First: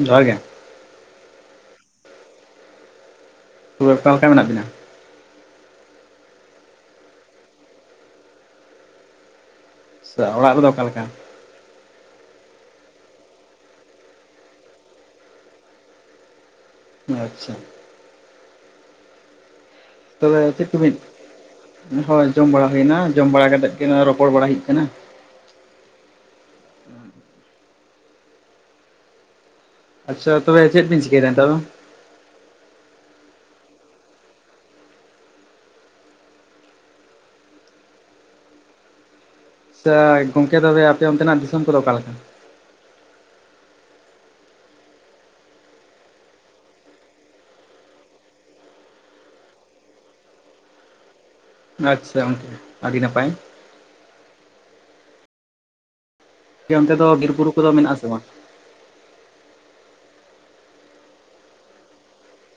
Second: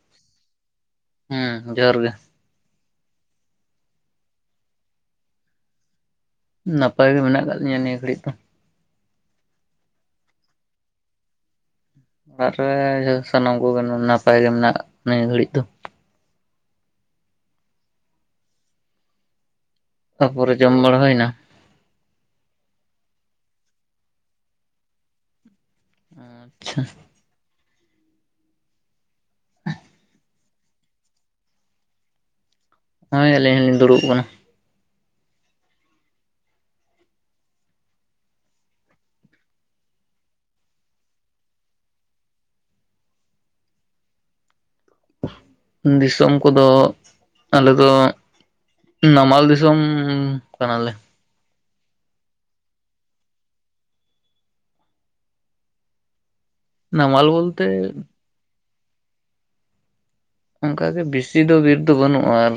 ᱡᱚᱦᱟᱨ ᱜᱮ, ᱦᱩᱸ ᱡᱚᱦᱟᱨ ᱜᱮ, ᱛᱚ ᱚᱠᱟ ᱞᱮᱠᱟ ᱢᱮᱱᱟᱜ ᱵᱤᱱᱟ? ᱱᱟᱯᱟᱭ ᱜᱮ ᱢᱮᱱᱟᱜ ᱟᱠᱟᱫ ᱞᱤᱧᱟ ᱱᱤᱭᱟᱹ ᱜᱷᱟᱹᱲᱤᱡ ᱫᱚ, ᱥᱚ ᱚᱲᱟᱜ ᱨᱮᱫᱚ ᱚᱠᱟᱞᱮᱠᱟ? ᱚᱲᱟᱜ ᱨᱮ ᱥᱟᱱᱟᱢ ᱠᱚᱜᱮ ᱱᱟᱯᱟᱭ ᱜᱮ ᱢᱮᱱᱟᱜ ᱱᱤᱭᱟᱹ ᱜᱷᱟᱹᱲᱤᱡ ᱫᱚ, ᱟᱪᱪᱷᱟ, ᱛᱚᱵᱮ ᱛᱟᱯᱚᱨᱮ ᱪᱮᱫ ᱡᱚᱢ ᱠᱚ ᱢᱤᱫ ᱵᱟᱲᱟ ᱦᱩᱭᱱᱟ ᱦᱳᱭ ᱡᱚᱢ ᱵᱟᱲᱟ ᱦᱩᱭ ᱮᱱᱟ ᱡᱚᱢ ᱵᱟᱲᱟ ᱠᱟᱛᱮᱫ ᱜᱮ ᱨᱚᱯᱚᱲ ᱵᱟᱲᱟ ᱦᱩᱭᱩᱜ ᱠᱟᱱᱟ ᱟᱪᱪᱷᱟ ᱟᱪᱪᱷᱟ ᱛᱚᱵᱮ ᱪᱮᱫ ᱵᱤᱱ ᱪᱤᱠᱟᱹᱭᱮᱫᱟ ᱱᱮᱛᱟᱨ ᱫᱚ ᱦᱳᱭ ᱟᱹᱞᱤᱧ ᱦᱚᱸ ᱞᱤᱧ ᱫᱩᱲᱩᱵ ᱟᱠᱟᱱᱟ ᱟᱪᱪᱷᱟ ᱜᱚᱝᱠᱮ ᱛᱚᱵᱮ ᱟᱯᱮ ᱚᱱᱛᱮᱱᱟᱜ ᱫᱤᱥᱚᱢ ᱠᱚᱫᱚ ᱚᱠᱟᱞᱮ ᱞᱮᱠᱟ ᱫᱤᱥᱚᱢ ᱠᱚᱫᱚ ᱟᱞᱮ ᱫᱚ ᱦᱩᱸ ᱱᱟᱢᱟᱞ ᱫᱤᱥᱚᱢ ᱠᱟᱱᱟᱞᱮ ᱟᱪᱪᱷᱟ ᱜᱚᱢᱠᱮ ᱟᱹᱰᱤ ᱱᱟᱯᱟᱭ ᱜᱟᱢᱠᱮ ᱚᱱᱛᱮ ᱫᱚ ᱱᱟᱢᱟᱞ ᱵᱤᱨ ᱵᱩᱨᱩ ᱵᱚᱞᱛᱮ ᱠᱚᱫᱚ ᱢᱮᱱᱟᱜ ᱟ ᱥᱮ ᱵᱟᱝ ᱚᱱᱠᱟᱜᱮ ᱵᱮᱥᱤ ᱫᱚ ᱵᱤᱨ ᱫᱚ ᱵᱟᱹᱱᱩᱜᱼᱟ ᱟᱨ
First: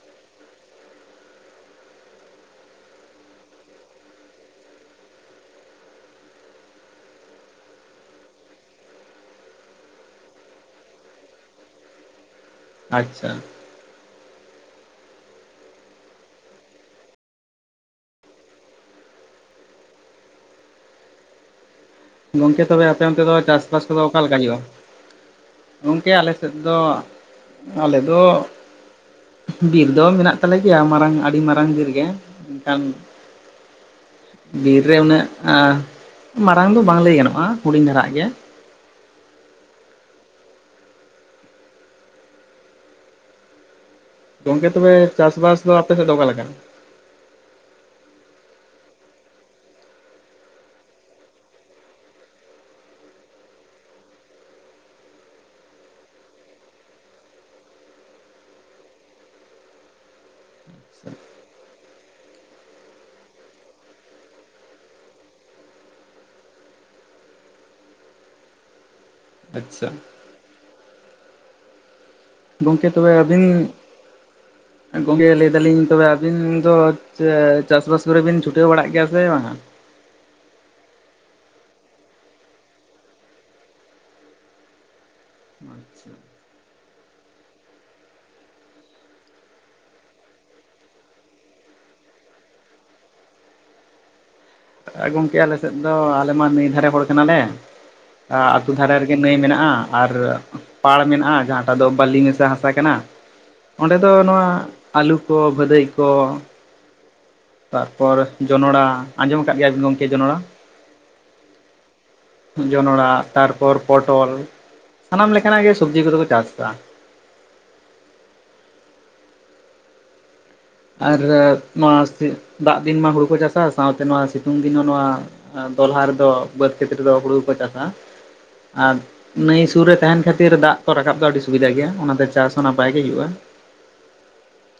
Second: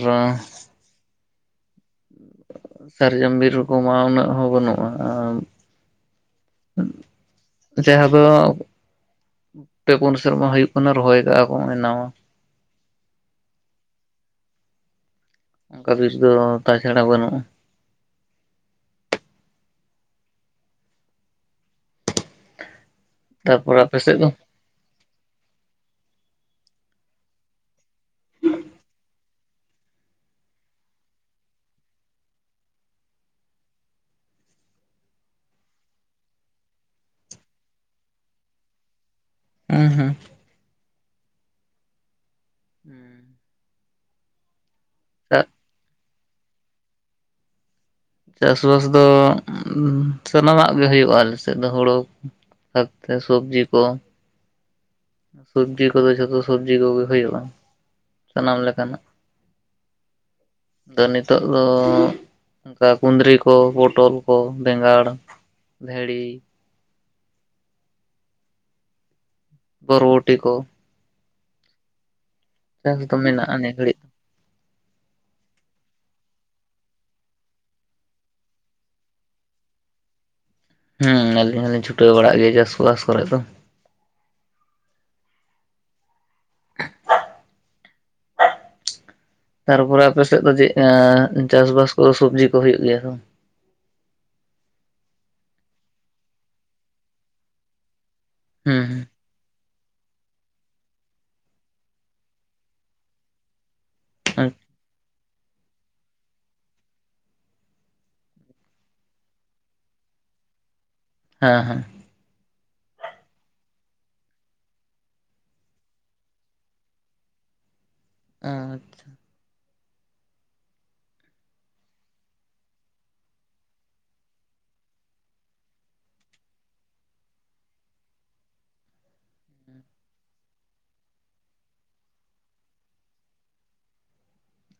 ᱥᱟᱨᱡᱚᱢ ᱵᱤᱨ ᱠᱚᱢᱟ ᱩᱱᱟᱹᱜ ᱦᱚᱸ ᱵᱟᱹᱱᱩᱜᱼᱟ ᱡᱟᱦᱟᱸ ᱫᱚ ᱯᱮ ᱯᱩᱱ ᱥᱮᱨᱢᱟ ᱦᱩᱭᱩᱜ ᱠᱟᱱᱟ ᱨᱚᱦᱚᱭ ᱠᱟᱜᱼᱟ ᱠᱚ ᱱᱟᱣᱟ ᱾ ᱟᱪᱪᱷᱟ ᱚᱠᱟ ᱵᱤᱨ ᱫᱚ ᱛᱟᱪᱷᱟᱲᱟ ᱵᱟᱹᱱᱩᱜᱼᱟ ᱜᱚᱢᱠᱮ ᱛᱚᱵᱮ ᱟᱯᱮ ᱚᱱᱛᱮ ᱫᱚ ᱛᱟᱨᱯᱚᱨᱮ ᱪᱟᱥᱵᱟᱥ ᱟᱯᱮ ᱠᱚᱫᱚ ᱥᱮᱫ ᱚᱠᱟ ᱫᱚ ᱞᱮᱠᱟ ᱦᱩᱭᱩᱜᱼᱟ ᱜᱚᱢᱠᱮ ᱟᱞᱮᱥᱮᱫ ᱫᱚ ᱟᱞᱮᱫᱚ ᱵᱤᱨ ᱫᱚ ᱢᱮᱱᱟᱜ ᱛᱟᱞᱮ ᱜᱮᱭᱟ ᱢᱟᱨᱟᱝ ᱟᱹᱰᱤ ᱢᱟᱨᱟᱝ ᱵᱤᱨ ᱜᱮ ᱢᱮᱱᱠᱷᱟᱱ ᱵᱤᱨ ᱨᱮ ᱩᱱᱟᱹᱜ ᱢᱟᱨᱟᱝ ᱫᱚ ᱵᱟᱝ ᱞᱟᱹᱭ ᱜᱟᱱᱚᱜᱼᱟ ᱦᱩᱰᱤᱧ ᱫᱷᱟᱨᱟ ᱜᱮ ᱦᱩᱸ ᱦᱩᱸ ᱜᱚᱢᱠᱮ ᱛᱚᱵᱮ ᱪᱟᱥ ᱵᱟᱥ ᱫᱚ ᱟᱯᱮ ᱥᱮᱫ ᱫᱚ ᱚᱠᱟ ᱞᱮᱠᱟ ᱪᱟᱥᱵᱟᱥ ᱫᱚ ᱥᱟᱱᱟᱢᱼᱟᱜ ᱜᱮ ᱦᱩᱭᱩᱜᱼᱟ ᱟᱞᱮ ᱥᱮᱫ ᱫᱚ ᱦᱳᱲᱳ ᱥᱚᱵᱡᱤ ᱠᱚ ᱥᱚᱵᱡᱤ ᱠᱚᱫᱚ ᱡᱷᱚᱛᱚ ᱥᱚᱵᱡᱤ ᱠᱚᱜᱮ ᱦᱩᱭᱩᱜᱼᱟ ᱥᱟᱱᱟᱢ ᱞᱮᱠᱟᱱᱟᱜ ᱫᱚ ᱱᱤᱛᱚᱜ ᱫᱚ ᱚᱱᱠᱟ ᱠᱩᱸᱫᱽᱨᱤ ᱠᱚ ᱯᱚᱴᱚᱞ ᱠᱚ ᱵᱮᱸᱜᱟᱲ ᱵᱷᱮᱲᱤ ᱟᱪᱪᱷᱟ ᱵᱳᱨᱵᱚᱴᱤ ᱠᱚ ᱜᱚᱢᱠᱮ ᱪᱟᱥ ᱛᱚᱵᱮ ᱫᱚ ᱟᱹᱵᱤᱱ ᱢᱮᱱᱟᱜᱼᱟ ᱱᱤᱭᱟᱹ ᱜᱷᱟᱹᱲᱤᱡ ᱜᱚᱢᱠᱮ ᱞᱟᱹᱭ ᱫᱟᱞᱤᱧ ᱛᱚᱵᱮ ᱟᱹᱵᱤᱱ ᱫᱚ ᱪᱟᱥᱵᱟᱥ ᱠᱚᱨᱮ ᱵᱤᱱ ᱪᱷᱩᱴᱟᱹᱣ ᱵᱟᱲᱟᱜ ᱜᱮᱭᱟ ᱥᱮ ᱵᱟᱝᱟ ᱦᱩᱸ ᱟᱞᱤᱧ ᱦᱚᱞᱤᱧ ᱪᱷᱩᱴᱟᱹᱣ ᱵᱟᱲᱟᱜ ᱜᱮᱭᱟ ᱪᱟᱥ ᱵᱟᱥ ᱠᱚᱨᱮᱜ ᱫᱚ ᱟᱪᱪᱷᱟ ᱛᱟᱨᱯᱚᱨᱮ ᱟᱯᱮᱥᱮᱫ ᱫᱚ ᱪᱮᱫ ᱪᱟᱥ ᱵᱟᱥ ᱠᱚ ᱥᱚᱵᱽᱡᱤ ᱠᱚ ᱦᱩᱭᱩᱜ ᱜᱮᱭᱟ ᱥᱮ ᱵᱟ ᱜᱚᱝᱠᱮ ᱟᱞᱮ ᱥᱮᱫ ᱫᱚ ᱟᱞᱮ ᱢᱟ ᱱᱟᱹᱭ ᱫᱷᱟᱨᱮ ᱦᱚᱲ ᱠᱟᱱᱟᱞᱮ ᱟᱹᱛᱩ ᱦᱩᱸ ᱫᱷᱟᱨᱮ ᱨᱮᱜᱮ ᱱᱟᱹᱭ ᱢᱮᱱᱟᱜᱼᱟ ᱟᱨ ᱯᱟᱲ ᱢᱮᱱᱟᱜᱼᱟ ᱡᱟᱦᱟᱸᱴᱟᱜ ᱫᱚ ᱵᱟᱟᱹᱞᱤ ᱢᱮᱥᱟ ᱦᱟᱥᱟ ᱠᱟᱱᱟ ᱚᱸᱰᱮ ᱫᱚ ᱱᱚᱣᱟ ᱦᱩᱸ ᱟᱹᱞᱩ ᱠᱚ ᱵᱷᱟᱹᱫᱟᱹᱭ ᱠᱚ ᱛᱟᱨᱯᱚᱨ ᱡᱚᱱᱚᱲᱟ ᱟᱸᱡᱚᱢ ᱟᱠᱟᱫ ᱜᱮᱭᱟ ᱜᱚᱢᱠᱮ ᱡᱚᱱᱚᱲᱟ ᱦᱮᱸ ᱦᱮᱸ ᱡᱚᱱᱲᱟ ᱛᱟᱨᱯᱚᱨ ᱯᱚᱴᱚᱞ ᱥᱟᱱᱟᱢ ᱞᱮᱠᱟᱱᱼᱟᱜ ᱜᱮ ᱥᱚᱵᱡᱤ ᱠᱚᱫᱚ ᱠᱚ ᱪᱟᱥ ᱮᱫᱟ ᱟᱪᱪᱷᱟ ᱟᱨ ᱱᱚᱣᱟ ᱫᱟᱜ ᱫᱤᱱ ᱢᱟ ᱦᱩᱲᱩ ᱠᱚ ᱪᱟᱥᱟ ᱥᱟᱶᱛᱮ ᱱᱚᱣᱟ ᱥᱤᱛᱩᱝ ᱫᱤᱱ ᱫᱚ ᱱᱚᱣᱟ ᱫᱚᱞᱦᱟ ᱨᱮᱫᱚ ᱵᱟᱹᱫᱽ ᱠᱷᱮᱛ ᱨᱮᱫᱚ ᱦᱩᱲᱩ ᱠᱚ ᱪᱟᱥᱟ ᱟᱨ ᱱᱤᱭᱟᱹ ᱥᱩᱨ ᱨᱮ ᱛᱟᱦᱮᱱ ᱠᱷᱟᱹᱛᱤᱨ ᱫᱟᱜ ᱠᱚ ᱨᱟᱠᱟᱵ ᱫᱚ ᱟᱹᱰᱤ ᱥᱩᱵᱤᱫᱟ ᱜᱮᱭᱟ ᱚᱱᱟᱛᱮ ᱪᱟᱥ ᱦᱚᱸ ᱱᱟᱯᱟᱭ ᱜᱮ ᱦᱩᱭᱩᱜᱼᱟ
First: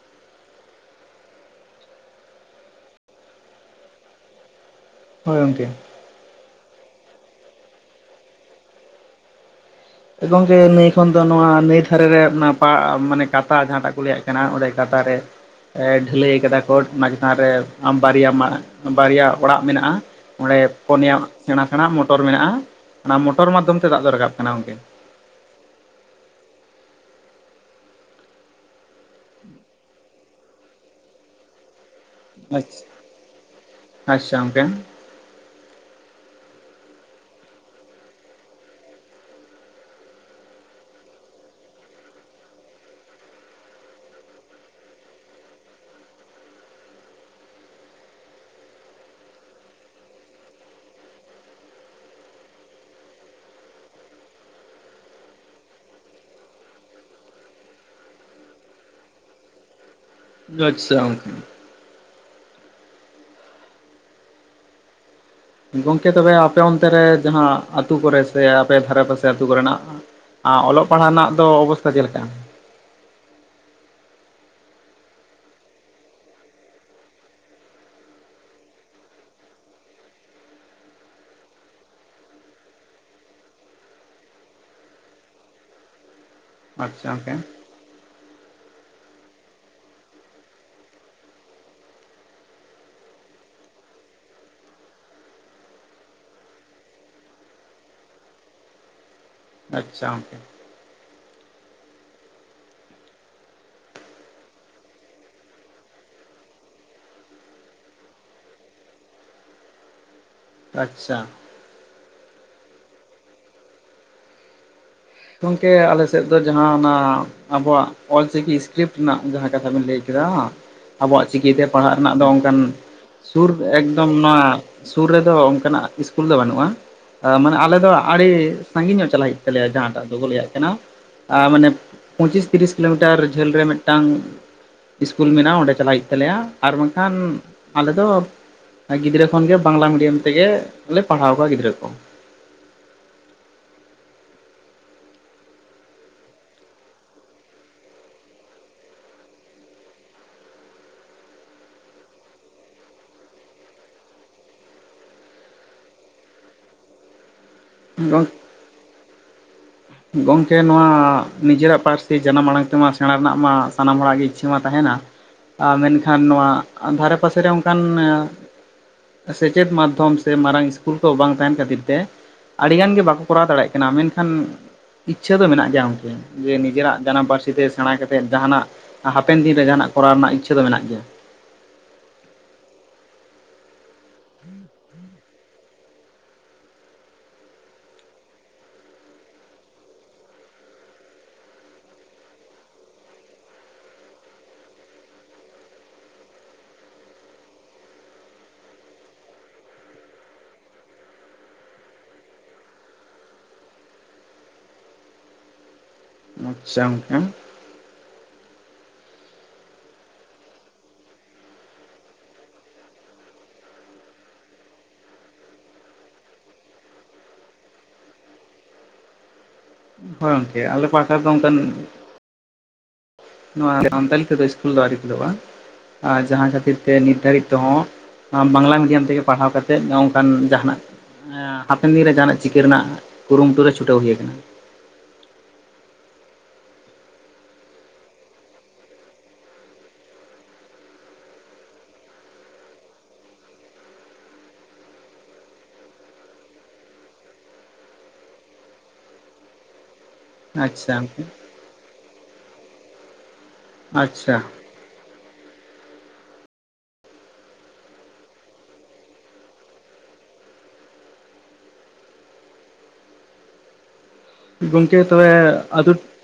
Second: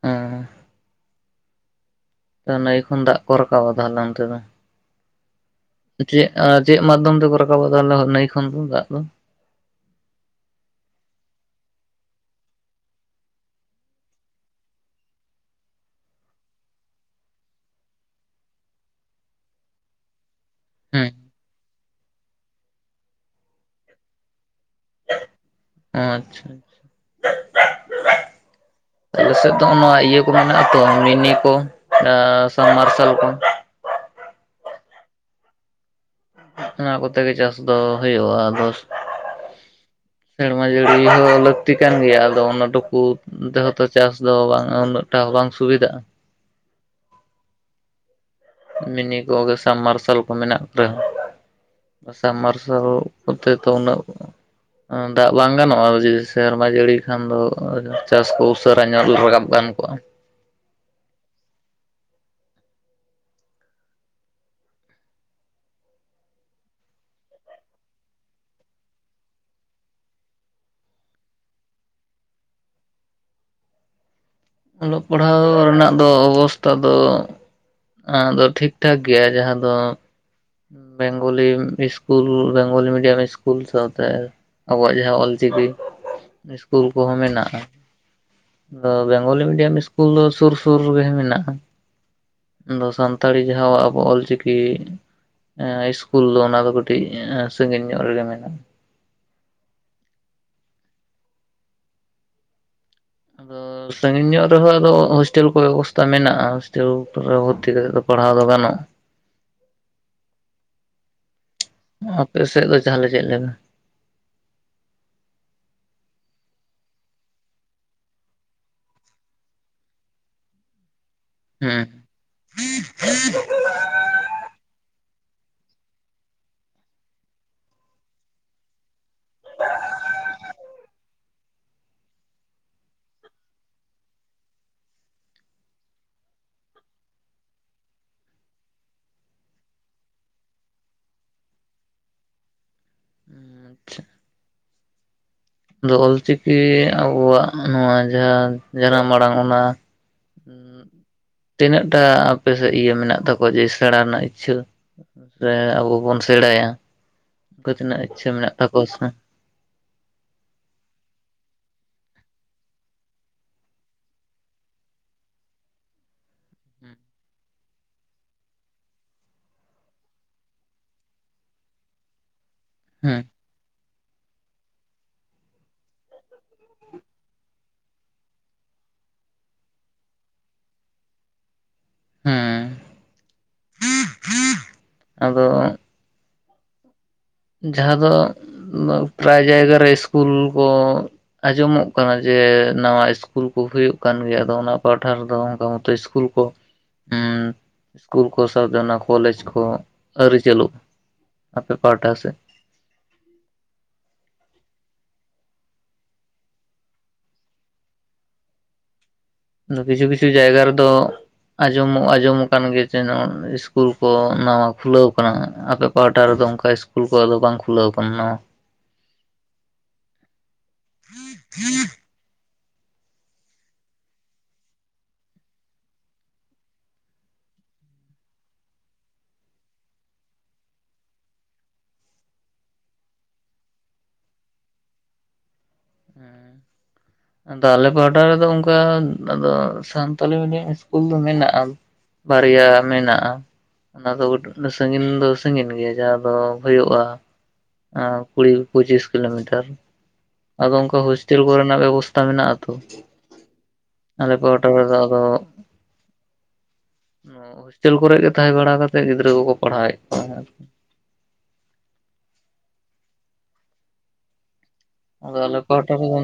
ᱚ ᱱᱟᱹᱭ ᱠᱷᱚᱱ ᱫᱟᱜ ᱠᱚ ᱨᱟᱠᱟᱵ ᱟ ᱛᱟᱞᱦᱮ ᱚᱱᱛᱮ ᱫᱚ ᱦᱳᱭ ᱜᱚᱢᱠᱮ ᱪᱮᱫ ᱪᱮᱫ ᱢᱟᱫᱽᱫᱷᱚᱢ ᱛᱮᱠᱚ ᱨᱟᱠᱟᱵᱟ ᱛᱟᱦᱞᱮ ᱱᱟᱹᱭ ᱠᱷᱚᱱ ᱫᱚ ᱫᱟᱜ ᱫᱚ ᱜᱚᱝᱠᱮ ᱱᱟᱹᱭ ᱠᱷᱚᱱ ᱫᱚ ᱱᱚᱣᱟ ᱱᱟᱹᱭ ᱫᱷᱟᱨᱮ ᱨᱮ ᱢᱟᱱᱮ ᱠᱟᱛᱟ ᱡᱟᱦᱟᱸᱴᱟᱜ ᱠᱚ ᱞᱟᱹᱭᱮᱫ ᱠᱟᱱᱟ ᱚᱸᱰᱮ ᱠᱟᱛᱟ ᱨᱮ ᱰᱷᱟᱹᱞᱟᱹᱭ ᱠᱟᱫᱟ ᱠᱚ ᱚᱱᱟ ᱪᱮᱛᱟᱱ ᱨᱮ ᱵᱟᱨᱭᱟ ᱵᱟᱨᱭᱟ ᱚᱲᱟᱜ ᱢᱮᱱᱟᱜᱼᱟ ᱚᱸᱰᱮ ᱯᱱᱭᱟ ᱥᱮᱬᱟ ᱥᱮᱬᱟ ᱢᱚᱴᱚᱨ ᱢᱮᱱᱟᱜᱼᱟ ᱚᱱᱟ ᱢᱚᱴᱚᱨ ᱢᱟᱫᱽᱫᱷᱚᱢ ᱛᱮ ᱫᱟᱜ ᱫᱚ ᱨᱟᱠᱟᱵ ᱠᱟᱱᱟ ᱜᱟᱢᱠᱮ ᱟᱪᱪᱷᱟ [inaudible] [unintelligible] ᱟᱞᱮ ᱥᱮᱫ ᱫᱚ ᱚᱱᱟ ᱤᱭᱟᱹ ᱠᱚ ᱢᱮᱱᱟᱜ-ᱟ ᱛᱚ ᱢᱤᱱᱤ ᱠᱚ ᱟᱪᱪᱷᱟ ᱥᱟᱢᱟᱨᱥᱟᱞ ᱠᱚ ᱟᱪᱪᱷᱟ ᱜᱚᱢᱠᱮ ᱚᱱᱟ ᱠᱚᱛᱮ ᱜᱮ ᱪᱟᱥ ᱫᱚ ᱦᱳᱭᱳᱜᱼᱟ᱾ ᱟᱫᱚ ᱥᱮᱨᱢᱟ ᱡᱟᱹᱲᱤ ᱦᱚᱸ ᱞᱟᱹᱠᱛᱤ ᱠᱟᱱ ᱜᱮᱭᱟ ᱟᱫᱚ ᱚᱱᱟ ᱴᱩᱠᱩ ᱛᱮ ᱦᱚᱸᱛᱚ ᱪᱟᱥ ᱫᱚ ᱵᱟᱝ ᱩᱱᱟᱹᱜ ᱴᱟ ᱵᱟᱝ ᱥᱩᱵᱤᱫᱟᱜᱼᱟ᱾ ᱢᱤᱱᱤ ᱠᱚᱜᱮ ᱥᱟᱢ ᱢᱟᱨᱥᱟᱞ ᱠᱚ ᱢᱮᱱᱟᱜ ᱨᱮᱦᱚᱸ ᱥᱟᱢ ᱢᱟᱨᱥᱟᱞ ᱠᱚᱛᱮ ᱛᱚ ᱩᱱᱟᱹᱜ ᱫᱟᱜ ᱵᱟᱝ ᱜᱟᱱᱚᱜᱼᱟ ᱡᱤ ᱥᱮᱨᱢᱟ ᱡᱟᱹᱲᱤ ᱠᱷᱟᱱ ᱫᱚ ᱪᱟᱥ ᱠᱚ ᱩᱥᱟᱹᱨᱟ ᱧᱚᱜ ᱨᱟᱠᱟᱵ ᱜᱟᱱ ᱠᱚᱜᱼᱟ᱾ ᱟᱪᱪᱷᱟ ᱜᱚᱝᱠᱮ ᱜᱚᱢᱠᱮ ᱛᱚᱵᱮ ᱟᱯᱮ ᱚᱱᱛᱮ ᱨᱮ ᱡᱟᱦᱟᱸ ᱟᱹᱛᱩ ᱠᱚᱨᱮ ᱥᱮ ᱟᱯᱮ ᱫᱷᱟᱨᱮ ᱯᱟᱥᱮ ᱟᱹᱛᱩ ᱠᱚ ᱨᱮᱱᱟᱜ ᱚᱞᱚᱜ ᱯᱟᱲᱦᱟᱜ ᱨᱮᱱᱟᱜ ᱫᱚ ᱚᱵᱚᱥᱛᱟ ᱪᱮᱫ ᱞᱮᱠᱟ? ᱚᱞᱚᱜ ᱯᱟᱲᱦᱟᱣ ᱨᱮᱱᱟᱜ ᱫᱚ ᱚᱵᱚᱥᱛᱟ ᱫᱚ ᱟ ᱫᱚ ᱴᱷᱤᱠ ᱴᱷᱟᱠ ᱜᱮᱭᱟ ᱡᱟᱦᱟᱸ ᱫᱚ Bengali school Bengali medium school ᱥᱟᱶᱛᱮ ᱟᱵᱚᱣᱟᱜ ᱡᱟᱦᱟᱸ ᱚᱞ ᱪᱤᱠᱤ ᱥᱠᱩᱞ ᱟᱪᱪᱷᱟ ᱠᱚᱦᱚᱸ ᱜᱚᱝᱠᱮ ᱢᱮᱱᱟᱜᱼᱟ᱾ ᱟᱫᱚ ᱵᱮᱝᱜᱚᱞᱤ ᱢᱤᱰᱤᱭᱟᱢ ᱥᱠᱩᱞ ᱫᱚ ᱥᱩᱨ ᱥᱩᱨ ᱨᱮ ᱜᱮ ᱢᱮᱱᱟᱜᱼᱟ᱾ ᱟᱫᱚ ᱥᱟᱱᱛᱟᱲᱤ ᱡᱟᱦᱟᱸ ᱟᱵᱚ ᱚᱞ ᱪᱤᱠᱤ ᱤᱥᱠᱩᱞ ᱫᱚ ᱚᱱᱟ ᱫᱚ ᱠᱟᱹᱴᱤᱡ ᱥᱟᱜᱤᱧ ᱧᱚᱜ ᱨᱮ ᱜᱮ ᱢᱮᱱᱟᱜᱼᱟ᱾ ᱟᱪᱪᱷᱟ ᱟᱫᱚ ᱥᱟᱺᱜᱤᱧ ᱧᱚᱜ ᱨᱮᱦᱚᱸ ᱟᱫᱚ ᱦᱳᱥᱴᱮᱞ ᱠᱚ ᱵᱮᱵᱚᱥᱛᱟ ᱢᱮᱱᱟᱜᱼᱟ ᱦᱳᱥᱴᱮᱞ ᱨᱮ ᱵᱷᱚᱨᱛᱤ ᱠᱟᱛᱮ ᱫᱚ ᱯᱟᱲᱦᱟᱣ ᱫᱚ ᱜᱟᱱᱚᱜᱼᱟ᱾ ᱟᱪᱪᱷᱟ ᱟᱯᱮ ᱥᱮᱫ ᱫᱚ ᱡᱟᱦᱟᱸᱞᱮ ᱪᱮᱫ ᱞᱮᱠᱟ? ᱜᱚᱝᱠᱮ ᱟᱞᱮ ᱥᱮᱫ ᱫᱚ ᱡᱟᱦᱟᱸᱟ ᱚᱱᱟ ᱟᱵᱚᱣᱟᱜ ᱚᱞ ᱪᱤᱠᱤ ᱤᱥᱠᱨᱤᱯᱴ ᱨᱮᱱᱟᱜ ᱡᱟᱦᱟᱸ ᱠᱟᱛᱷᱟ ᱵᱤᱱ ᱞᱟᱹᱭ ᱠᱮᱫᱟ᱾ ᱟᱵᱚᱣᱟᱜ ᱪᱤᱠᱤᱛᱮ ᱦᱩᱸ ᱯᱟᱲᱦᱟᱜ ᱨᱮᱱᱟᱜ ᱫᱚ ᱚᱱᱠᱟᱱ ᱥᱩᱨ ᱮᱠᱫᱚᱢ ᱱᱚᱣᱟ ᱥᱩᱨ ᱨᱮᱫᱚ ᱚᱱᱠᱟᱱᱟᱜ ᱤᱥᱠᱩᱞ ᱫᱚ ᱵᱟᱹᱱᱩᱜᱼᱟ ᱢᱟᱱᱮ ᱟᱞᱮ ᱫᱚ ᱟᱹᱰᱤ ᱥᱟᱺᱜᱤᱧ ᱧᱚᱜ ᱪᱟᱞᱟᱜ ᱦᱩᱭᱩᱜ ᱛᱟᱞᱮᱭᱟ ᱡᱟᱦᱟᱸᱴᱟᱜ ᱫᱚ ᱠᱚ ᱞᱮᱭᱟᱜ ᱠᱟᱱᱟ ᱢᱟᱱᱮ ᱯᱚᱸᱪᱤᱥ ᱛᱤᱨᱤᱥ ᱠᱤᱞᱳ ᱢᱤᱴᱟᱨ ᱡᱷᱟᱹᱞ ᱨᱮ ᱢᱤᱫᱴᱟᱝ ᱤᱥᱠᱩᱞ ᱢᱮᱱᱟᱜᱼᱟ ᱚᱸᱰᱮ ᱪᱟᱞᱟᱜ ᱦᱩᱭᱩᱜ ᱛᱟᱞᱮᱭᱟ, ᱟᱨ ᱵᱟᱝᱠᱷᱟᱱ ᱟᱞᱮ ᱫᱚ ᱜᱤᱫᱽᱨᱟᱹ ᱠᱷᱚᱱᱜᱮ ᱵᱟᱝᱞᱟ ᱢᱤᱰᱤᱭᱟᱢ ᱛᱮᱜᱮ ᱞᱮ ᱯᱟᱲᱦᱟᱣ ᱠᱚᱣᱟ ᱜᱤᱫᱽᱨᱟᱹ ᱠᱚ ᱟᱪᱪᱷᱟ ᱟᱫᱚ ᱚᱞ ᱪᱤᱠᱤ ᱟᱵᱚᱣᱟᱜ ᱱᱚᱣᱟ ᱡᱟᱦᱟᱸ ᱡᱟᱱᱟᱢ ᱟᱲᱟᱝ ᱚᱱᱟ ᱦᱩᱸ ᱛᱤᱱᱟᱹᱜ ᱴᱟ ᱟᱯᱮ ᱥᱮᱫ ᱤᱭᱟᱹ ᱢᱮᱱᱟᱜ ᱛᱟᱠᱚᱣᱟ ᱡᱮ ᱥᱮᱬᱟ ᱨᱮᱱᱟᱜ ᱤᱪᱪᱷᱟᱹ ᱟᱵᱚ ᱵᱚᱱ ᱥᱮᱬᱟᱭᱟ ᱛᱤᱱᱟᱹᱜ ᱤᱪᱪᱷᱟᱹ ᱢᱮᱱᱟᱜ ᱛᱟᱠᱚᱣᱟ ᱥᱮ ᱜᱚᱝᱠᱮ ᱱᱚᱣᱟ ᱱᱤᱡᱮᱨᱟᱜ ᱯᱟᱹᱨᱥᱤ ᱡᱟᱱᱟᱢ ᱟᱲᱟᱝ ᱛᱮᱢᱟ ᱥᱮᱬᱟ ᱨᱮᱱᱟᱜ ᱢᱟ ᱥᱟᱱᱟᱢ ᱦᱚᱲᱟᱜ ᱜᱮ ᱤᱪᱪᱷᱟᱹ ᱢᱟ ᱛᱟᱦᱮᱱᱟ᱾ ᱢᱮᱱ ᱠᱷᱟᱱ ᱱᱚᱣᱟ ᱫᱷᱟᱨᱮ ᱯᱟᱥᱮ ᱨᱮ ᱚᱱᱠᱟᱱ ᱥᱮᱪᱮᱫ ᱢᱟᱫᱷᱚᱢ ᱥᱮ ᱢᱟᱨᱟᱝ ᱥᱠᱩᱞ ᱠᱚ ᱵᱟᱝ ᱛᱟᱦᱮᱱ ᱠᱷᱟᱹᱛᱤᱨ ᱛᱮ ᱟᱹᱰᱤ ᱜᱟᱱ ᱜᱮ ᱦᱩᱸ ᱵᱟᱠᱚ ᱠᱚᱨᱟᱣ ᱫᱟᱲᱮᱜ ᱠᱟᱱᱟ ᱢᱮᱱ ᱠᱷᱟᱱ ᱤᱪᱪᱷᱟᱹ ᱫᱚ ᱢᱮᱱᱟᱜ ᱜᱮᱭᱟ ᱜᱚᱝᱠᱮ ᱡᱮ ᱱᱤᱡᱮᱨᱟᱜ ᱡᱟᱱᱟᱢ ᱯᱟᱹᱨᱥᱤ ᱛᱮ ᱥᱮᱬᱟ ᱠᱟᱛᱮᱫ ᱡᱟᱦᱟᱱᱟᱜ ᱦᱟᱯᱮᱱ ᱫᱤᱱ ᱨᱮ ᱡᱟᱦᱟᱱᱟᱜ ᱠᱚᱨᱟᱣ ᱨᱮᱱᱟᱜ ᱤᱪᱪᱷᱟᱹ ᱫᱚ ᱢᱮᱱᱟᱜ ᱜᱮᱭᱟ᱾ ᱦᱮᱸ ᱦᱮᱸ ᱟᱫᱚ ᱡᱟᱦᱟᱸ ᱫᱚ ᱯᱨᱟᱭ ᱡᱟᱭᱜᱟ ᱨᱮ ᱤᱥᱠᱩᱞ ᱠᱚ ᱟᱸᱡᱚᱢᱚᱜ ᱠᱟᱱᱟ ᱡᱮ ᱱᱟᱣᱟ ᱤᱥᱠᱩᱞ ᱠᱚ ᱦᱩᱭᱩᱜ ᱠᱟᱱ ᱜᱮᱭᱟ ᱟᱫᱚ ᱚᱱᱟ ᱯᱟᱦᱴᱷᱟ ᱨᱮᱫᱚ ᱚᱱᱠᱟ ᱢᱚᱛᱚ ᱤᱥ ᱥᱠᱩᱞ ᱠᱚ ᱦᱩᱸ ᱥᱠᱩᱞ ᱠᱚ ᱥᱟᱶᱛᱮ ᱚᱱᱟ ᱠᱚᱞᱮᱡᱽ ᱠᱚ ᱟᱹᱨᱤ ᱪᱟᱹᱞᱩᱜ ᱟᱯᱮ ᱯᱟᱦᱴᱟ ᱥᱮᱜ ᱟᱪᱪᱷᱟ ᱜᱚᱝᱠᱮ ᱠᱤᱪᱷᱩ ᱠᱤᱪᱷᱩ ᱡᱟᱭᱜᱟ ᱨᱮ ᱫᱚ ᱟᱸᱡᱚᱢ ᱟᱸᱡᱚᱢ ᱟᱠᱟᱱ ᱜᱮ ᱡᱮ ᱱᱚ ᱤᱥᱠᱩᱞ ᱠᱚ ᱱᱟᱣᱟ ᱠᱷᱩᱞᱟᱹᱣ ᱠᱟᱱᱟ ᱟᱯᱮ ᱯᱟᱦᱴᱟ ᱨᱮᱫᱚ ᱚᱱᱠᱟ ᱤᱥᱠᱩᱞ ᱠᱚ ᱟᱫᱚ ᱵᱟᱝ ᱠᱷᱩᱞᱟᱹᱣ ᱟᱠᱟᱱᱟ ᱦᱳᱭ ᱜᱚᱝᱠᱮ ᱟᱞᱮ ᱯᱟᱦᱴᱟ ᱨᱮᱫᱚ ᱚᱱᱠᱟᱱ ᱱᱚᱣᱟ ᱥᱟᱱᱛᱟᱞᱤ ᱛᱮᱫᱟ ᱥᱠᱩᱞ ᱫᱚ ᱟᱹᱶᱨᱤ ᱠᱷᱩᱞᱚᱜ-ᱟ ᱟᱨ ᱡᱟᱦᱟᱸ ᱠᱷᱟᱹᱛᱤᱨ ᱛᱮ ᱱᱤᱨᱫᱷᱟᱨᱤᱛ ᱛᱮᱦᱚᱸ ᱵᱟᱝᱞᱟ ᱢᱤᱰᱤᱭᱟᱢ ᱛᱮᱜᱮ ᱯᱟᱲᱦᱟᱣ ᱠᱟᱛᱮ ᱱᱚᱝᱠᱟᱱ ᱡᱟᱦᱱᱟᱜ ᱦᱟᱯᱮᱱ ᱫᱤᱱᱨᱮ ᱡᱟᱦᱟᱱᱟᱜ ᱪᱤᱠᱟᱹ ᱨᱮᱱᱟᱜ ᱠᱩᱨᱩᱢᱩᱴᱩ ᱨᱮ ᱪᱷᱩᱴᱟᱹᱣ ᱦᱩᱭ ᱟᱠᱟᱱᱟ ᱦᱮᱸ ᱟᱫᱚ ᱟᱞᱮ ᱯᱟᱦᱴᱟ ᱨᱮᱫᱚ ᱚᱱᱠᱟ ᱥᱟᱱᱛᱟᱞᱤ ᱢᱤᱰᱤᱭᱟᱢ ᱤᱥᱠᱩᱞ ᱫᱚ ᱢᱮᱱᱟᱜ-ᱟ ᱵᱟᱨᱭᱟ ᱢᱮᱱᱟᱜ-ᱟ ᱚᱱᱟ ᱫᱚ ᱥᱟᱺᱜᱤᱧ ᱫᱚ ᱥᱟᱺᱜᱤᱧ ᱜᱮᱭᱟ ᱡᱟᱦᱟᱸ ᱫᱚ ᱦᱩᱭᱩᱜ-ᱟ ᱠᱩᱲᱤ ᱯᱚᱸᱪᱤᱥ ᱠᱤᱞᱳᱢᱤᱴᱟᱨ ᱟᱫᱚ ᱟᱪᱪᱷᱟ ᱚᱱᱠᱟ ᱦᱳᱥᱴᱮᱞ ᱠᱚᱨᱮᱱᱟᱜ ᱵᱮᱵᱚᱥᱛᱟ ᱢᱮᱱᱟᱜ ᱟᱛᱚ ᱟᱞᱮ ᱟᱪᱪᱷᱟ ᱯᱟᱦᱴᱟ ᱨᱮᱫᱚ ᱟᱫᱚ ᱦᱳᱥᱴᱮᱞ ᱠᱚᱨᱮ ᱜᱮ ᱛᱟᱦᱮᱸ ᱵᱟᱲᱟ ᱠᱟᱛᱮᱜ ᱜᱤᱫᱽᱨᱟᱹ ᱠᱚ ᱠᱚ ᱯᱟᱲᱦᱟᱣᱮᱫ ᱠᱚᱣᱟ ᱟᱨ ᱠᱤ ᱜᱚᱢᱠᱮ ᱛᱚᱵᱮ ᱟᱫᱚ ᱟᱞᱮ ᱟᱫᱚ ᱯᱟᱦᱴᱟ ᱨᱮᱫᱚ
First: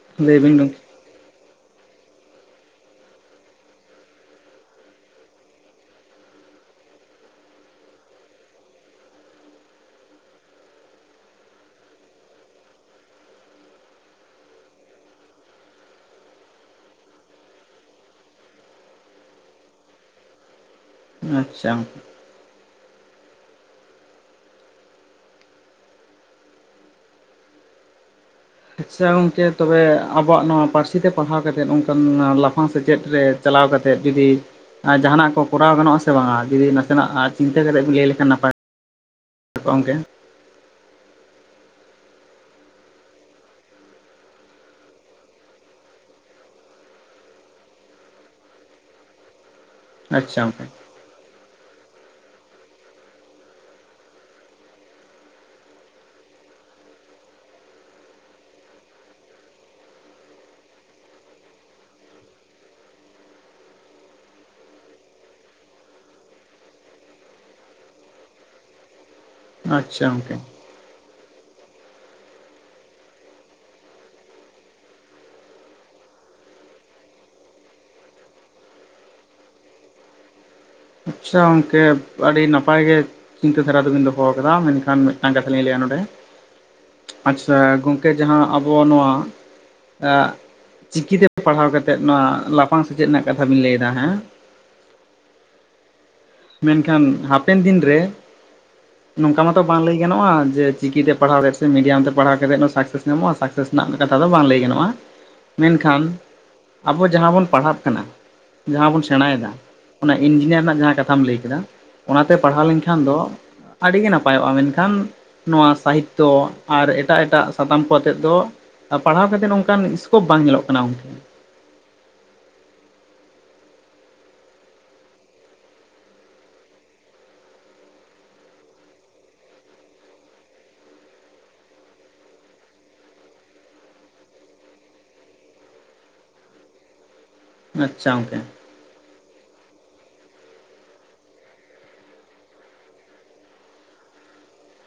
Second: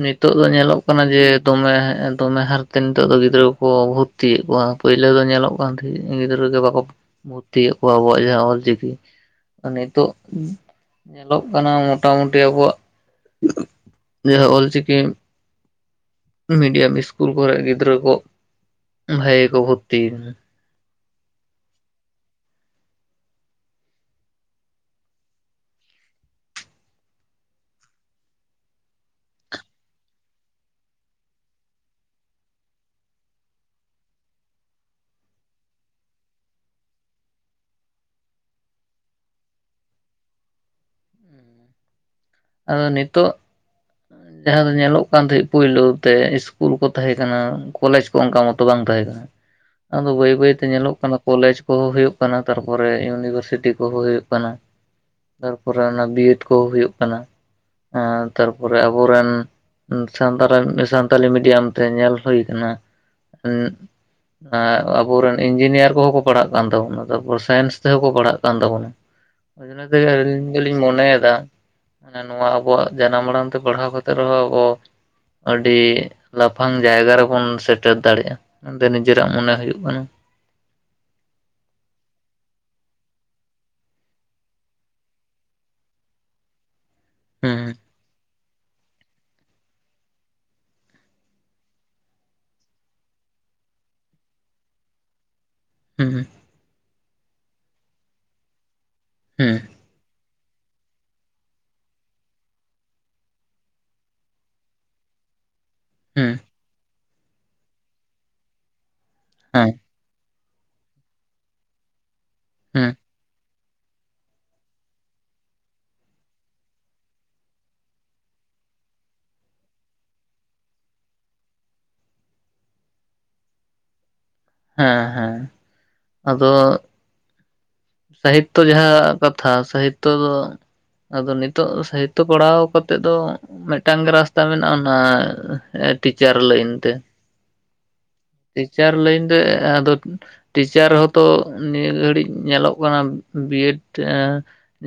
ᱱᱤᱛᱚᱜ ᱞᱟᱹᱭ ᱫᱚ ᱵᱤᱱ ᱜᱚᱢᱠᱮ ᱧᱮᱞᱚᱜ ᱠᱟᱱᱟ ᱡᱮ ᱫᱚᱢᱮ ᱫᱚᱢᱮ ᱦᱟᱨᱛᱮ ᱱᱤᱛᱚᱜ ᱫᱚ ᱜᱤᱫᱽᱨᱟᱹ ᱠᱚᱠᱚ ᱵᱷᱚᱨᱛᱤᱭᱮᱫ ᱠᱚᱣᱟ ᱯᱳᱭᱞᱳ ᱫᱚ ᱧᱮᱞᱚᱜ ᱯᱟᱱᱛᱷᱤ ᱜᱤᱫᱽᱨᱟᱹ ᱜᱮ ᱵᱟᱠᱚ ᱵᱷᱩᱨᱛᱤᱭᱮᱫ ᱠᱚᱣᱟ ᱠᱚ ᱡᱮ ᱚᱞ ᱪᱤᱠᱤ ᱱᱤᱛᱚᱜ ᱧᱮᱞᱚᱜ ᱠᱟᱱᱟ ᱢᱚᱴᱟᱢᱩᱴᱤ ᱟᱵᱚᱣᱟᱜ ᱡᱟᱦᱟᱸ ᱚᱞ ᱪᱤᱠᱤ ᱢᱤᱰᱤᱭᱟᱢ ᱥᱠᱩᱞ ᱠᱚᱨᱮ ᱜᱤᱫᱽᱨᱟᱹ ᱠᱚ ᱵᱷᱟᱜᱮ ᱠᱚ ᱵᱷᱚᱨᱛᱤ ᱠᱟᱱᱟ ᱟᱪᱪᱷᱟ ᱟᱪᱪᱷᱟ ᱜᱚᱝᱠᱮ ᱛᱚᱵᱮ ᱟᱵᱚᱣᱟᱜ ᱱᱚᱣᱟ ᱯᱟᱹᱨᱥᱤ ᱛᱮ ᱯᱟᱲᱦᱟᱣ ᱠᱟᱛᱮᱫ ᱚᱱᱠᱟᱱ ᱞᱟᱯᱷᱟᱝ ᱥᱮᱪᱮᱫ ᱨᱮ ᱪᱟᱞᱟᱣ ᱠᱟᱛᱮᱫ ᱡᱩᱫᱤ ᱡᱟᱦᱟᱱᱟᱜ ᱠᱚ ᱠᱚᱨᱟᱣ ᱜᱟᱱᱚᱜ-ᱟ ᱥᱮ ᱵᱟᱝᱟ ᱡᱩᱫᱤ ᱱᱟᱥᱮᱱᱟᱜ ᱪᱤᱱᱛᱟᱹ ᱠᱟᱛᱮ ᱵᱤᱱ ᱞᱟᱹᱭ ᱞᱮᱠᱷᱟᱱ ᱱᱟᱯᱟᱭ ᱜᱚᱢᱠᱮ ᱟᱫᱚ ᱱᱤᱛᱚᱜ ᱡᱟᱦᱟᱸ ᱫᱚ ᱧᱮᱞᱚᱜ ᱠᱟᱱ ᱛᱟᱦᱮᱜ ᱯᱩᱭᱞᱳ ᱛᱮ ᱤᱥᱠᱩᱞ ᱠᱚ ᱛᱟᱦᱮᱸ ᱠᱟᱱᱟ ᱠᱚᱞᱮᱡᱽ ᱠᱚ ᱚᱱᱠᱟ ᱢᱚᱛᱚ ᱵᱟᱝ ᱛᱟᱦᱮᱸ ᱠᱟᱱᱟ ᱟᱫᱚ ᱵᱟᱹᱭ ᱟᱪᱪᱷᱟ ᱵᱟᱹᱭᱛᱮ ᱜᱚᱢᱠᱮ ᱧᱮᱞᱚᱜ ᱠᱟᱱᱟ ᱠᱚᱞᱮᱡᱽ ᱠᱚᱦᱚᱸ ᱦᱩᱭᱩᱜ ᱠᱟᱱᱟ ᱛᱟᱨᱯᱚᱨᱮ ᱤᱭᱩᱱᱤᱵᱷᱟᱨᱥᱤᱴᱤ ᱠᱚᱦᱚᱸ ᱦᱩᱭᱩᱜ ᱠᱟᱱᱟ ᱛᱟᱨᱯᱚᱨᱮ ᱚᱱᱟ ᱵᱤᱴ ᱠᱚ ᱦᱩᱭᱩᱜ ᱠᱟᱱᱟ ᱦᱮᱸ ᱛᱟᱨᱯᱚᱨᱮ ᱟᱵᱚᱨᱮᱱ ᱥᱟᱱᱛᱟᱲ ᱥᱟᱱᱛᱟᱞᱤ ᱢᱤᱰᱤᱭᱟᱢ ᱛᱮ ᱧᱮᱞ ᱦᱩᱭ ᱠᱟᱱᱟ ᱟᱵᱩᱨᱮᱱ ᱤᱧᱡᱤᱱᱤᱭᱟᱨ ᱠᱚᱦᱚᱸ ᱠᱚ ᱯᱟᱲᱦᱟᱜ ᱠᱟᱱ ᱛᱟᱵᱚᱱᱟ ᱛᱟᱨᱯᱚᱨ ᱥᱟᱭᱮᱱᱥ ᱛᱮᱦᱚᱸᱠᱚ ᱯᱟᱲᱦᱟᱜ ᱠᱟᱱ ᱛᱟᱵᱚᱱᱟ ᱚᱱᱟ ᱛᱮ ᱟᱪᱪᱷᱟ ᱜᱚᱢᱠᱮ ᱟᱹᱞᱤᱧ ᱫᱚᱞᱤᱧ ᱢᱚᱱᱮᱭᱮᱫᱟ ᱢᱟᱱᱮ ᱱᱚᱣᱟ ᱟᱵᱚᱣᱟᱜ ᱡᱟᱱᱟᱢ ᱟᱲᱟᱝ ᱛᱮ ᱯᱟᱲᱦᱟᱣ ᱠᱟᱛᱮᱜ ᱨᱮᱦᱚᱸ ᱟᱵᱚ ᱟᱹᱰᱤ ᱞᱟᱯᱷᱟᱝ ᱡᱟᱭᱜᱟ ᱨᱮᱵᱚᱱ ᱥᱮᱴᱮᱨ ᱫᱟᱲᱮᱭᱟᱜ-ᱟ ᱚᱸᱰᱮ ᱱᱤᱡᱮᱨᱟᱜ ᱢᱚᱱᱮ ᱦᱩᱭᱩᱜ ᱠᱟᱱᱟ ᱟᱪᱪᱷᱟ ᱜᱚᱝᱠᱮ ᱟᱹᱰᱤ ᱱᱟᱯᱟᱭ ᱜᱮ ᱪᱤᱱᱛᱟᱹ ᱫᱷᱟᱨᱟ ᱫᱚᱵᱤᱱ ᱫᱚᱦᱚ ᱟᱠᱟᱫᱟ ᱢᱮᱱᱠᱷᱟᱱ ᱢᱤᱫᱴᱟᱝ ᱠᱟᱛᱷᱟ ᱞᱤᱧ ᱞᱟᱹᱭᱟ ᱱᱚᱸᱰᱮ [inaudible] ᱟᱪᱪᱷᱟ ᱜᱚᱝᱠᱮ ᱡᱟᱦᱟᱸ ᱟᱵᱚᱣᱟᱜ ᱱᱚᱣᱟ ᱟᱜ ᱪᱤᱠᱤᱛᱮ ᱯᱟᱲᱦᱟᱣ ᱠᱟᱛᱮᱫ ᱱᱚᱣᱟ ᱞᱟᱯᱷᱟᱝ ᱥᱮᱪᱮᱫ ᱨᱮᱱᱟᱜ ᱠᱟᱛᱷᱟ ᱵᱤᱱ ᱞᱟᱹᱭ ᱫᱟ ᱦᱮᱸ ᱦᱩᱸ ᱦᱩᱸ ᱢᱮᱱᱠᱷᱟᱱ ᱦᱟᱯᱮᱱ ᱫᱤᱱ ᱨᱮ ᱱᱚᱝᱠᱟ ᱦᱩᱸ ᱢᱟᱛᱚ ᱵᱟᱝ ᱞᱟᱹᱭ ᱜᱟᱱᱚᱜ-ᱟ ᱡᱮ ᱪᱤᱠᱤ ᱛᱮ ᱯᱟᱲᱦᱟᱣ ᱠᱟᱛᱮᱫ ᱥᱮ ᱢᱤᱰᱤᱭᱟᱢ ᱛᱮ ᱯᱟᱲᱦᱟᱣ ᱠᱟᱛᱮᱫ ᱥᱟᱠᱥᱮᱥ ᱧᱟᱢᱚᱜ-ᱟ ᱥᱟᱠᱥᱮᱥ ᱨᱮᱱᱟᱜ ᱠᱟᱛᱷᱟ ᱫᱚ ᱵᱟᱝ ᱞᱟᱹᱭ ᱜᱟᱱᱚᱜ-ᱟ ᱢᱮᱱᱠᱷᱟᱱ ᱦᱩᱸ ᱦᱮᱸ ᱟᱵᱚ ᱡᱟᱦᱟᱸ ᱵᱚᱱ ᱯᱟᱲᱦᱟᱜ ᱠᱟᱱᱟ ᱡᱟᱦᱟᱸ ᱵᱚᱱ ᱥᱮᱬᱟᱭᱮᱫᱟ ᱦᱮ ᱚᱱᱮ ᱤᱧᱡᱤᱱᱤᱭᱟᱨ ᱨᱮᱱᱟᱜ ᱡᱟᱦᱟᱸ ᱠᱟᱛᱷᱟᱢ ᱞᱟᱹᱭ ᱠᱮᱫᱟ ᱚᱱᱟᱛᱮ ᱯᱟᱲᱦᱟᱣ ᱦᱮᱸ ᱞᱮᱱᱠᱷᱟᱱ ᱫᱚ ᱟᱹᱰᱤ ᱜᱮ ᱱᱟᱯᱟᱭᱚᱜ-ᱟ ᱢᱮᱱᱠᱷᱟᱱ ᱱᱚᱣᱟ ᱥᱟᱦᱤᱛᱛᱚ ᱟᱨ ᱮᱴᱟᱜ ᱮᱴᱟᱜ ᱥᱟᱛᱟᱢ ᱠᱚ ᱟᱛᱮᱫ ᱫᱚ ᱟᱨ ᱯᱟᱲᱦᱟᱣ ᱠᱟᱛᱮᱫ ᱚᱱᱠᱟᱱ ᱤᱥᱠᱳᱯ ᱵᱟᱝ ᱧᱮᱞᱚᱜ ᱠᱟᱱᱟ ᱜᱚᱝᱠᱮ ᱦᱮ ᱦᱮ ᱟᱫᱚ ᱥᱟᱦᱤᱛᱛᱚ ᱡᱟᱦᱟᱸ ᱠᱟᱛᱷᱟ ᱥᱟᱦᱤᱛᱛᱚ ᱫᱚ ᱟᱫᱚ ᱱᱤᱛᱚᱜ ᱥᱟᱦᱤᱛᱛᱚ ᱯᱟᱲᱦᱟᱣ ᱠᱟᱛᱮᱜ ᱫᱚ ᱢᱤᱫᱴᱟᱝ ᱜᱮ ᱨᱟᱥᱛᱟ ᱢᱮᱱᱟᱜᱼᱟ ᱚᱱᱟ ᱴᱤᱪᱟᱨ ᱞᱟᱹᱭᱤᱱ ᱛᱮ ᱟᱪᱪᱷᱟ ᱜᱚᱝᱠᱮ ᱴᱤᱪᱟᱨ ᱞᱟᱹᱭᱤᱱ ᱨᱮ ᱟᱫᱚ ᱴᱤᱪᱟᱨ ᱦᱚᱸᱛᱚ ᱱᱤᱭᱟᱹ ᱜᱷᱟᱹᱲᱤᱡ ᱧᱮᱞᱚᱜ ᱠᱟᱱᱟ ᱵᱤᱭᱮᱰ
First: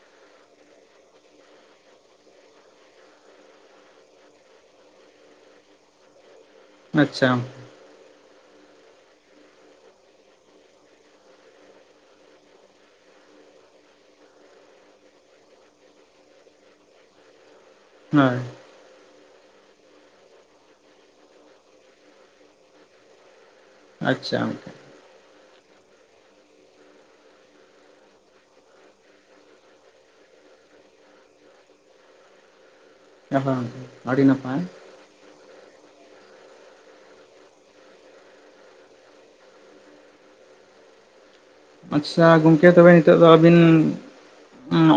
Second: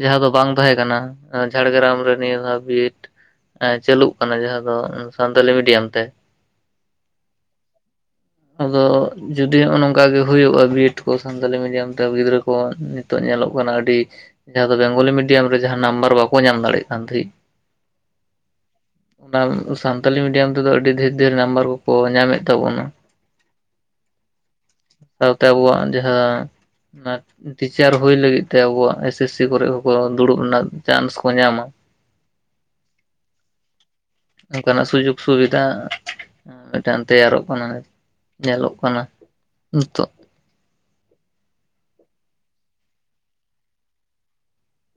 ᱡᱟᱦᱟᱸ ᱫᱚ ᱵᱟᱝ ᱛᱟᱦᱮᱸ ᱠᱟᱱᱟ ᱾ ᱡᱷᱟᱲᱜᱨᱟᱢ ᱨᱮ ᱱᱤᱭᱟᱹ ᱫᱷᱟᱣ ᱵᱤ ᱮᱵ ᱪᱟᱹᱞᱩᱜ ᱠᱟᱱᱟ ᱡᱟᱦᱟᱸ ᱫᱚ ᱥᱟᱱᱛᱟᱞᱤ ᱢᱤᱰᱤᱭᱟᱢ ᱛᱮ ᱟᱪᱪᱷᱟ ᱟᱫᱚ ᱡᱩᱫᱤ ᱱᱚᱜᱼᱚ ᱱᱚᱝᱠᱟ ᱜᱮ ᱦᱩᱭᱩᱜᱼᱟ ᱵᱤ ᱮᱰ ᱠᱚ ᱥᱟᱱᱛᱟᱞᱤ ᱢᱤᱰᱤᱭᱟᱢ ᱛᱮ ᱜᱤᱫᱽᱨᱟᱹ ᱠᱚ ᱠᱚ ᱱᱤᱛᱚᱜ ᱧᱮᱞᱚᱜ ᱠᱟᱱᱟ ᱟᱹᱰᱤ ᱡᱟᱦᱟᱸ ᱫᱚ ᱵᱮᱝᱜᱚᱞᱤ ᱢᱤᱰᱤᱭᱟᱢ ᱨᱮ ᱡᱟᱦᱟᱸ ᱱᱟᱢᱵᱟᱨ ᱵᱟᱠᱚ ᱧᱟᱢ ᱫᱟᱲᱮᱭᱟᱜ ᱠᱟᱱ ᱛᱟᱦᱮᱸᱫ [unintelligible] ᱚᱱᱟ ᱥᱟᱱᱛᱟᱞᱤ ᱢᱤᱰᱤᱭᱟᱢ ᱛᱮᱫᱚ ᱟᱹᱰᱤ ᱫᱷᱮᱨ ᱫᱷᱮᱨ ᱱᱟᱢᱵᱟᱨ ᱠᱚ ᱠᱚ ᱧᱟᱢᱮᱫ ᱛᱟᱵᱚᱱᱟ ᱾ [inaudible] ᱟᱪᱪᱷᱟ ᱜᱚᱝᱠᱮ ᱥᱟᱶᱛᱮ ᱟᱵᱚᱣᱟᱜ ᱡᱟᱦᱟᱸ ᱴᱤᱪᱟᱨ ᱦᱩᱭ ᱞᱟᱹᱜᱤᱫ ᱛᱮ ᱟᱵᱚᱣᱟᱜ ᱮᱥ ᱮᱥ ᱥᱤ ᱠᱚᱨᱮ ᱦᱚᱸᱠᱚ ᱫᱩᱲᱩᱵ ᱨᱮᱱᱟᱜ ᱪᱟᱱᱥ ᱠᱚ ᱧᱟᱢᱟ [inaudible] ᱟᱹᱰᱤ ᱱᱟᱯᱟᱭ ᱚᱱᱠᱟᱱᱟᱜ ᱥᱩᱡᱳᱜᱽ ᱥᱩᱵᱤᱫᱷᱟ ᱢᱤᱫᱴᱟᱝ ᱛᱮᱭᱟᱨᱚᱜ ᱠᱟᱱᱟ ᱧᱮᱞᱚᱜ ᱠᱟᱱᱟ ᱱᱤᱛᱚᱜ ᱟᱪᱪᱷᱟ ᱜᱚᱝᱠᱮ ᱛᱚᱵᱮ ᱱᱤᱛᱚᱜ ᱫᱚ ᱟᱹᱵᱤᱱ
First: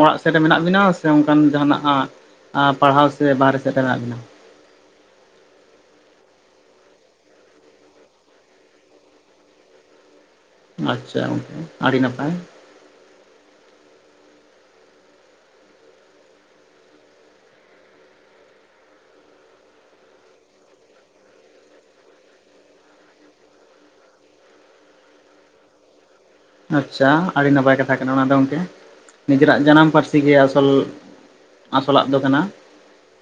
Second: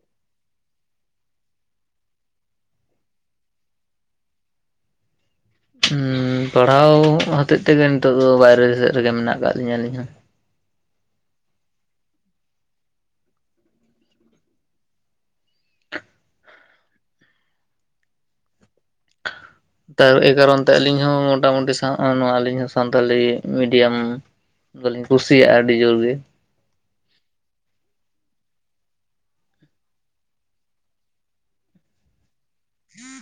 ᱚᱲᱟᱜ ᱥᱮᱫ ᱨᱮ ᱢᱮᱱᱟᱜ ᱵᱤᱱᱟ ᱥᱮ ᱚᱱᱠᱟᱱ ᱡᱟᱦᱱᱟᱜ ᱯᱟᱲᱦᱟᱣ ᱥᱮ ᱵᱟᱨᱦᱮ ᱥᱮᱫ ᱨᱮ ᱢᱮᱱᱟᱜ ᱵᱤᱱᱟ‌? ᱯᱟᱲᱦᱟᱣ ᱦᱚᱛᱮᱡ ᱛᱮᱜᱮ ᱱᱤᱛᱚᱜ ᱫᱚ ᱵᱟᱭᱨᱮ ᱥᱮᱫ ᱨᱮᱜᱮ ᱢᱮᱱᱟᱜ ᱟᱠᱟᱫ ᱞᱤᱧᱟᱹ ᱟᱹᱞᱤᱧ ᱦᱚᱸ ᱾ ᱟᱪᱪᱷᱟ ᱜᱚᱝᱠᱮ ᱟᱹᱰᱤ ᱱᱟᱯᱟᱭ ᱮᱭ ᱠᱟᱨᱚᱱ ᱛᱮ ᱟᱹᱞᱤᱧ ᱦᱚᱸ ᱢᱳᱴᱟᱢᱩᱴᱤ ᱥᱟᱶ ᱱᱚᱜᱼᱚᱭ ᱟᱹᱞᱤᱧ ᱦᱚᱸ ᱥᱟᱱᱛᱟᱞᱤ ᱢᱤᱰᱤᱭᱟᱢ ᱠᱩᱥᱤᱭᱟᱜᱼᱟ ᱟᱹᱰᱤ ᱡᱳᱨᱜᱮ ᱾ ᱟᱪᱪᱷᱟ ᱟᱹᱰᱤ ᱱᱟᱯᱟᱭ ᱠᱟᱛᱷᱟ ᱠᱟᱱᱟ ᱚᱱᱟ ᱫᱚ ᱜᱚᱝᱠᱮ ᱾ ᱱᱤᱡᱮᱨᱟᱜ ᱡᱟᱱᱟᱢ ᱯᱟᱹᱨᱥᱤ ᱜᱮ ᱟᱥᱚᱞ ᱟᱥᱚᱞᱟᱜ ᱫᱚ ᱠᱟᱱᱟ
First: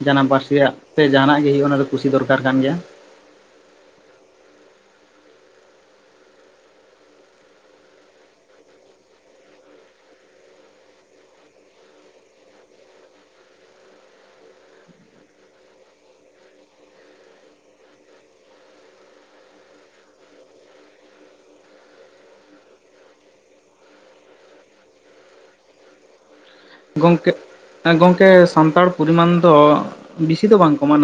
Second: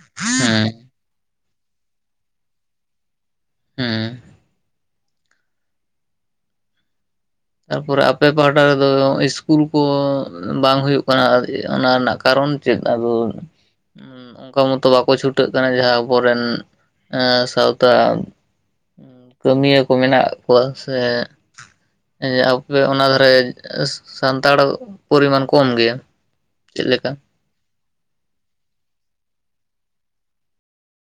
ᱡᱟᱱᱟᱢ ᱯᱟᱹᱨᱥᱤ ᱨᱮᱭᱟᱜ ᱦᱮᱸ ᱛᱮ ᱡᱟᱦᱟᱱᱟᱜ ᱜᱮ ᱦᱳᱭᱳᱜᱼᱟ ᱚᱱᱟ ᱫᱚ ᱠᱩᱥᱤ ᱫᱚᱨᱠᱟᱨ ᱠᱟᱱ ᱜᱮᱭᱟ ᱾ ᱦᱮᱸ ᱛᱟᱨᱯᱚᱨᱮ ᱟᱯᱮ ᱯᱟᱦᱟᱴᱟ ᱨᱮᱫᱚ ᱤᱥᱠᱩᱞ ᱠᱚ ᱵᱟᱝ ᱦᱩᱭᱩᱜ ᱠᱟᱱᱟ ᱚᱱᱟ ᱨᱮᱱᱟᱜ ᱠᱟᱨᱚᱱ ᱪᱮᱫ ᱟᱫᱚ ᱚᱱᱠᱟ ᱢᱚᱛᱚ ᱵᱟᱠᱚ ᱪᱷᱩᱴᱟᱹᱜ ᱠᱟᱱᱟ ᱡᱟᱦᱟᱸ ᱟᱵᱚᱨᱮᱱ ᱥᱟᱶᱛᱟ ᱠᱟᱹᱢᱤᱭᱟᱹ ᱠᱚ ᱢᱮᱱᱟᱜ ᱠᱚᱣᱟ ᱥᱮ? ᱟᱯᱮ ᱚᱱᱟ ᱫᱷᱟᱨᱮ ᱥᱟᱱᱛᱟᱲ ᱯᱚᱨᱤᱢᱟᱱ ᱠᱚᱢ ᱜᱮᱭᱟ? ᱪᱮᱫ ᱞᱮᱠᱟ ᱜᱚᱢᱠᱮ, ᱜᱚᱢᱠᱮ ᱥᱟᱱᱛᱟᱲ ᱯᱚᱨᱤᱢᱟᱱ ᱫᱚ ᱵᱤᱥᱤ ᱫᱚ ᱵᱟᱝ ᱠᱚᱢᱟ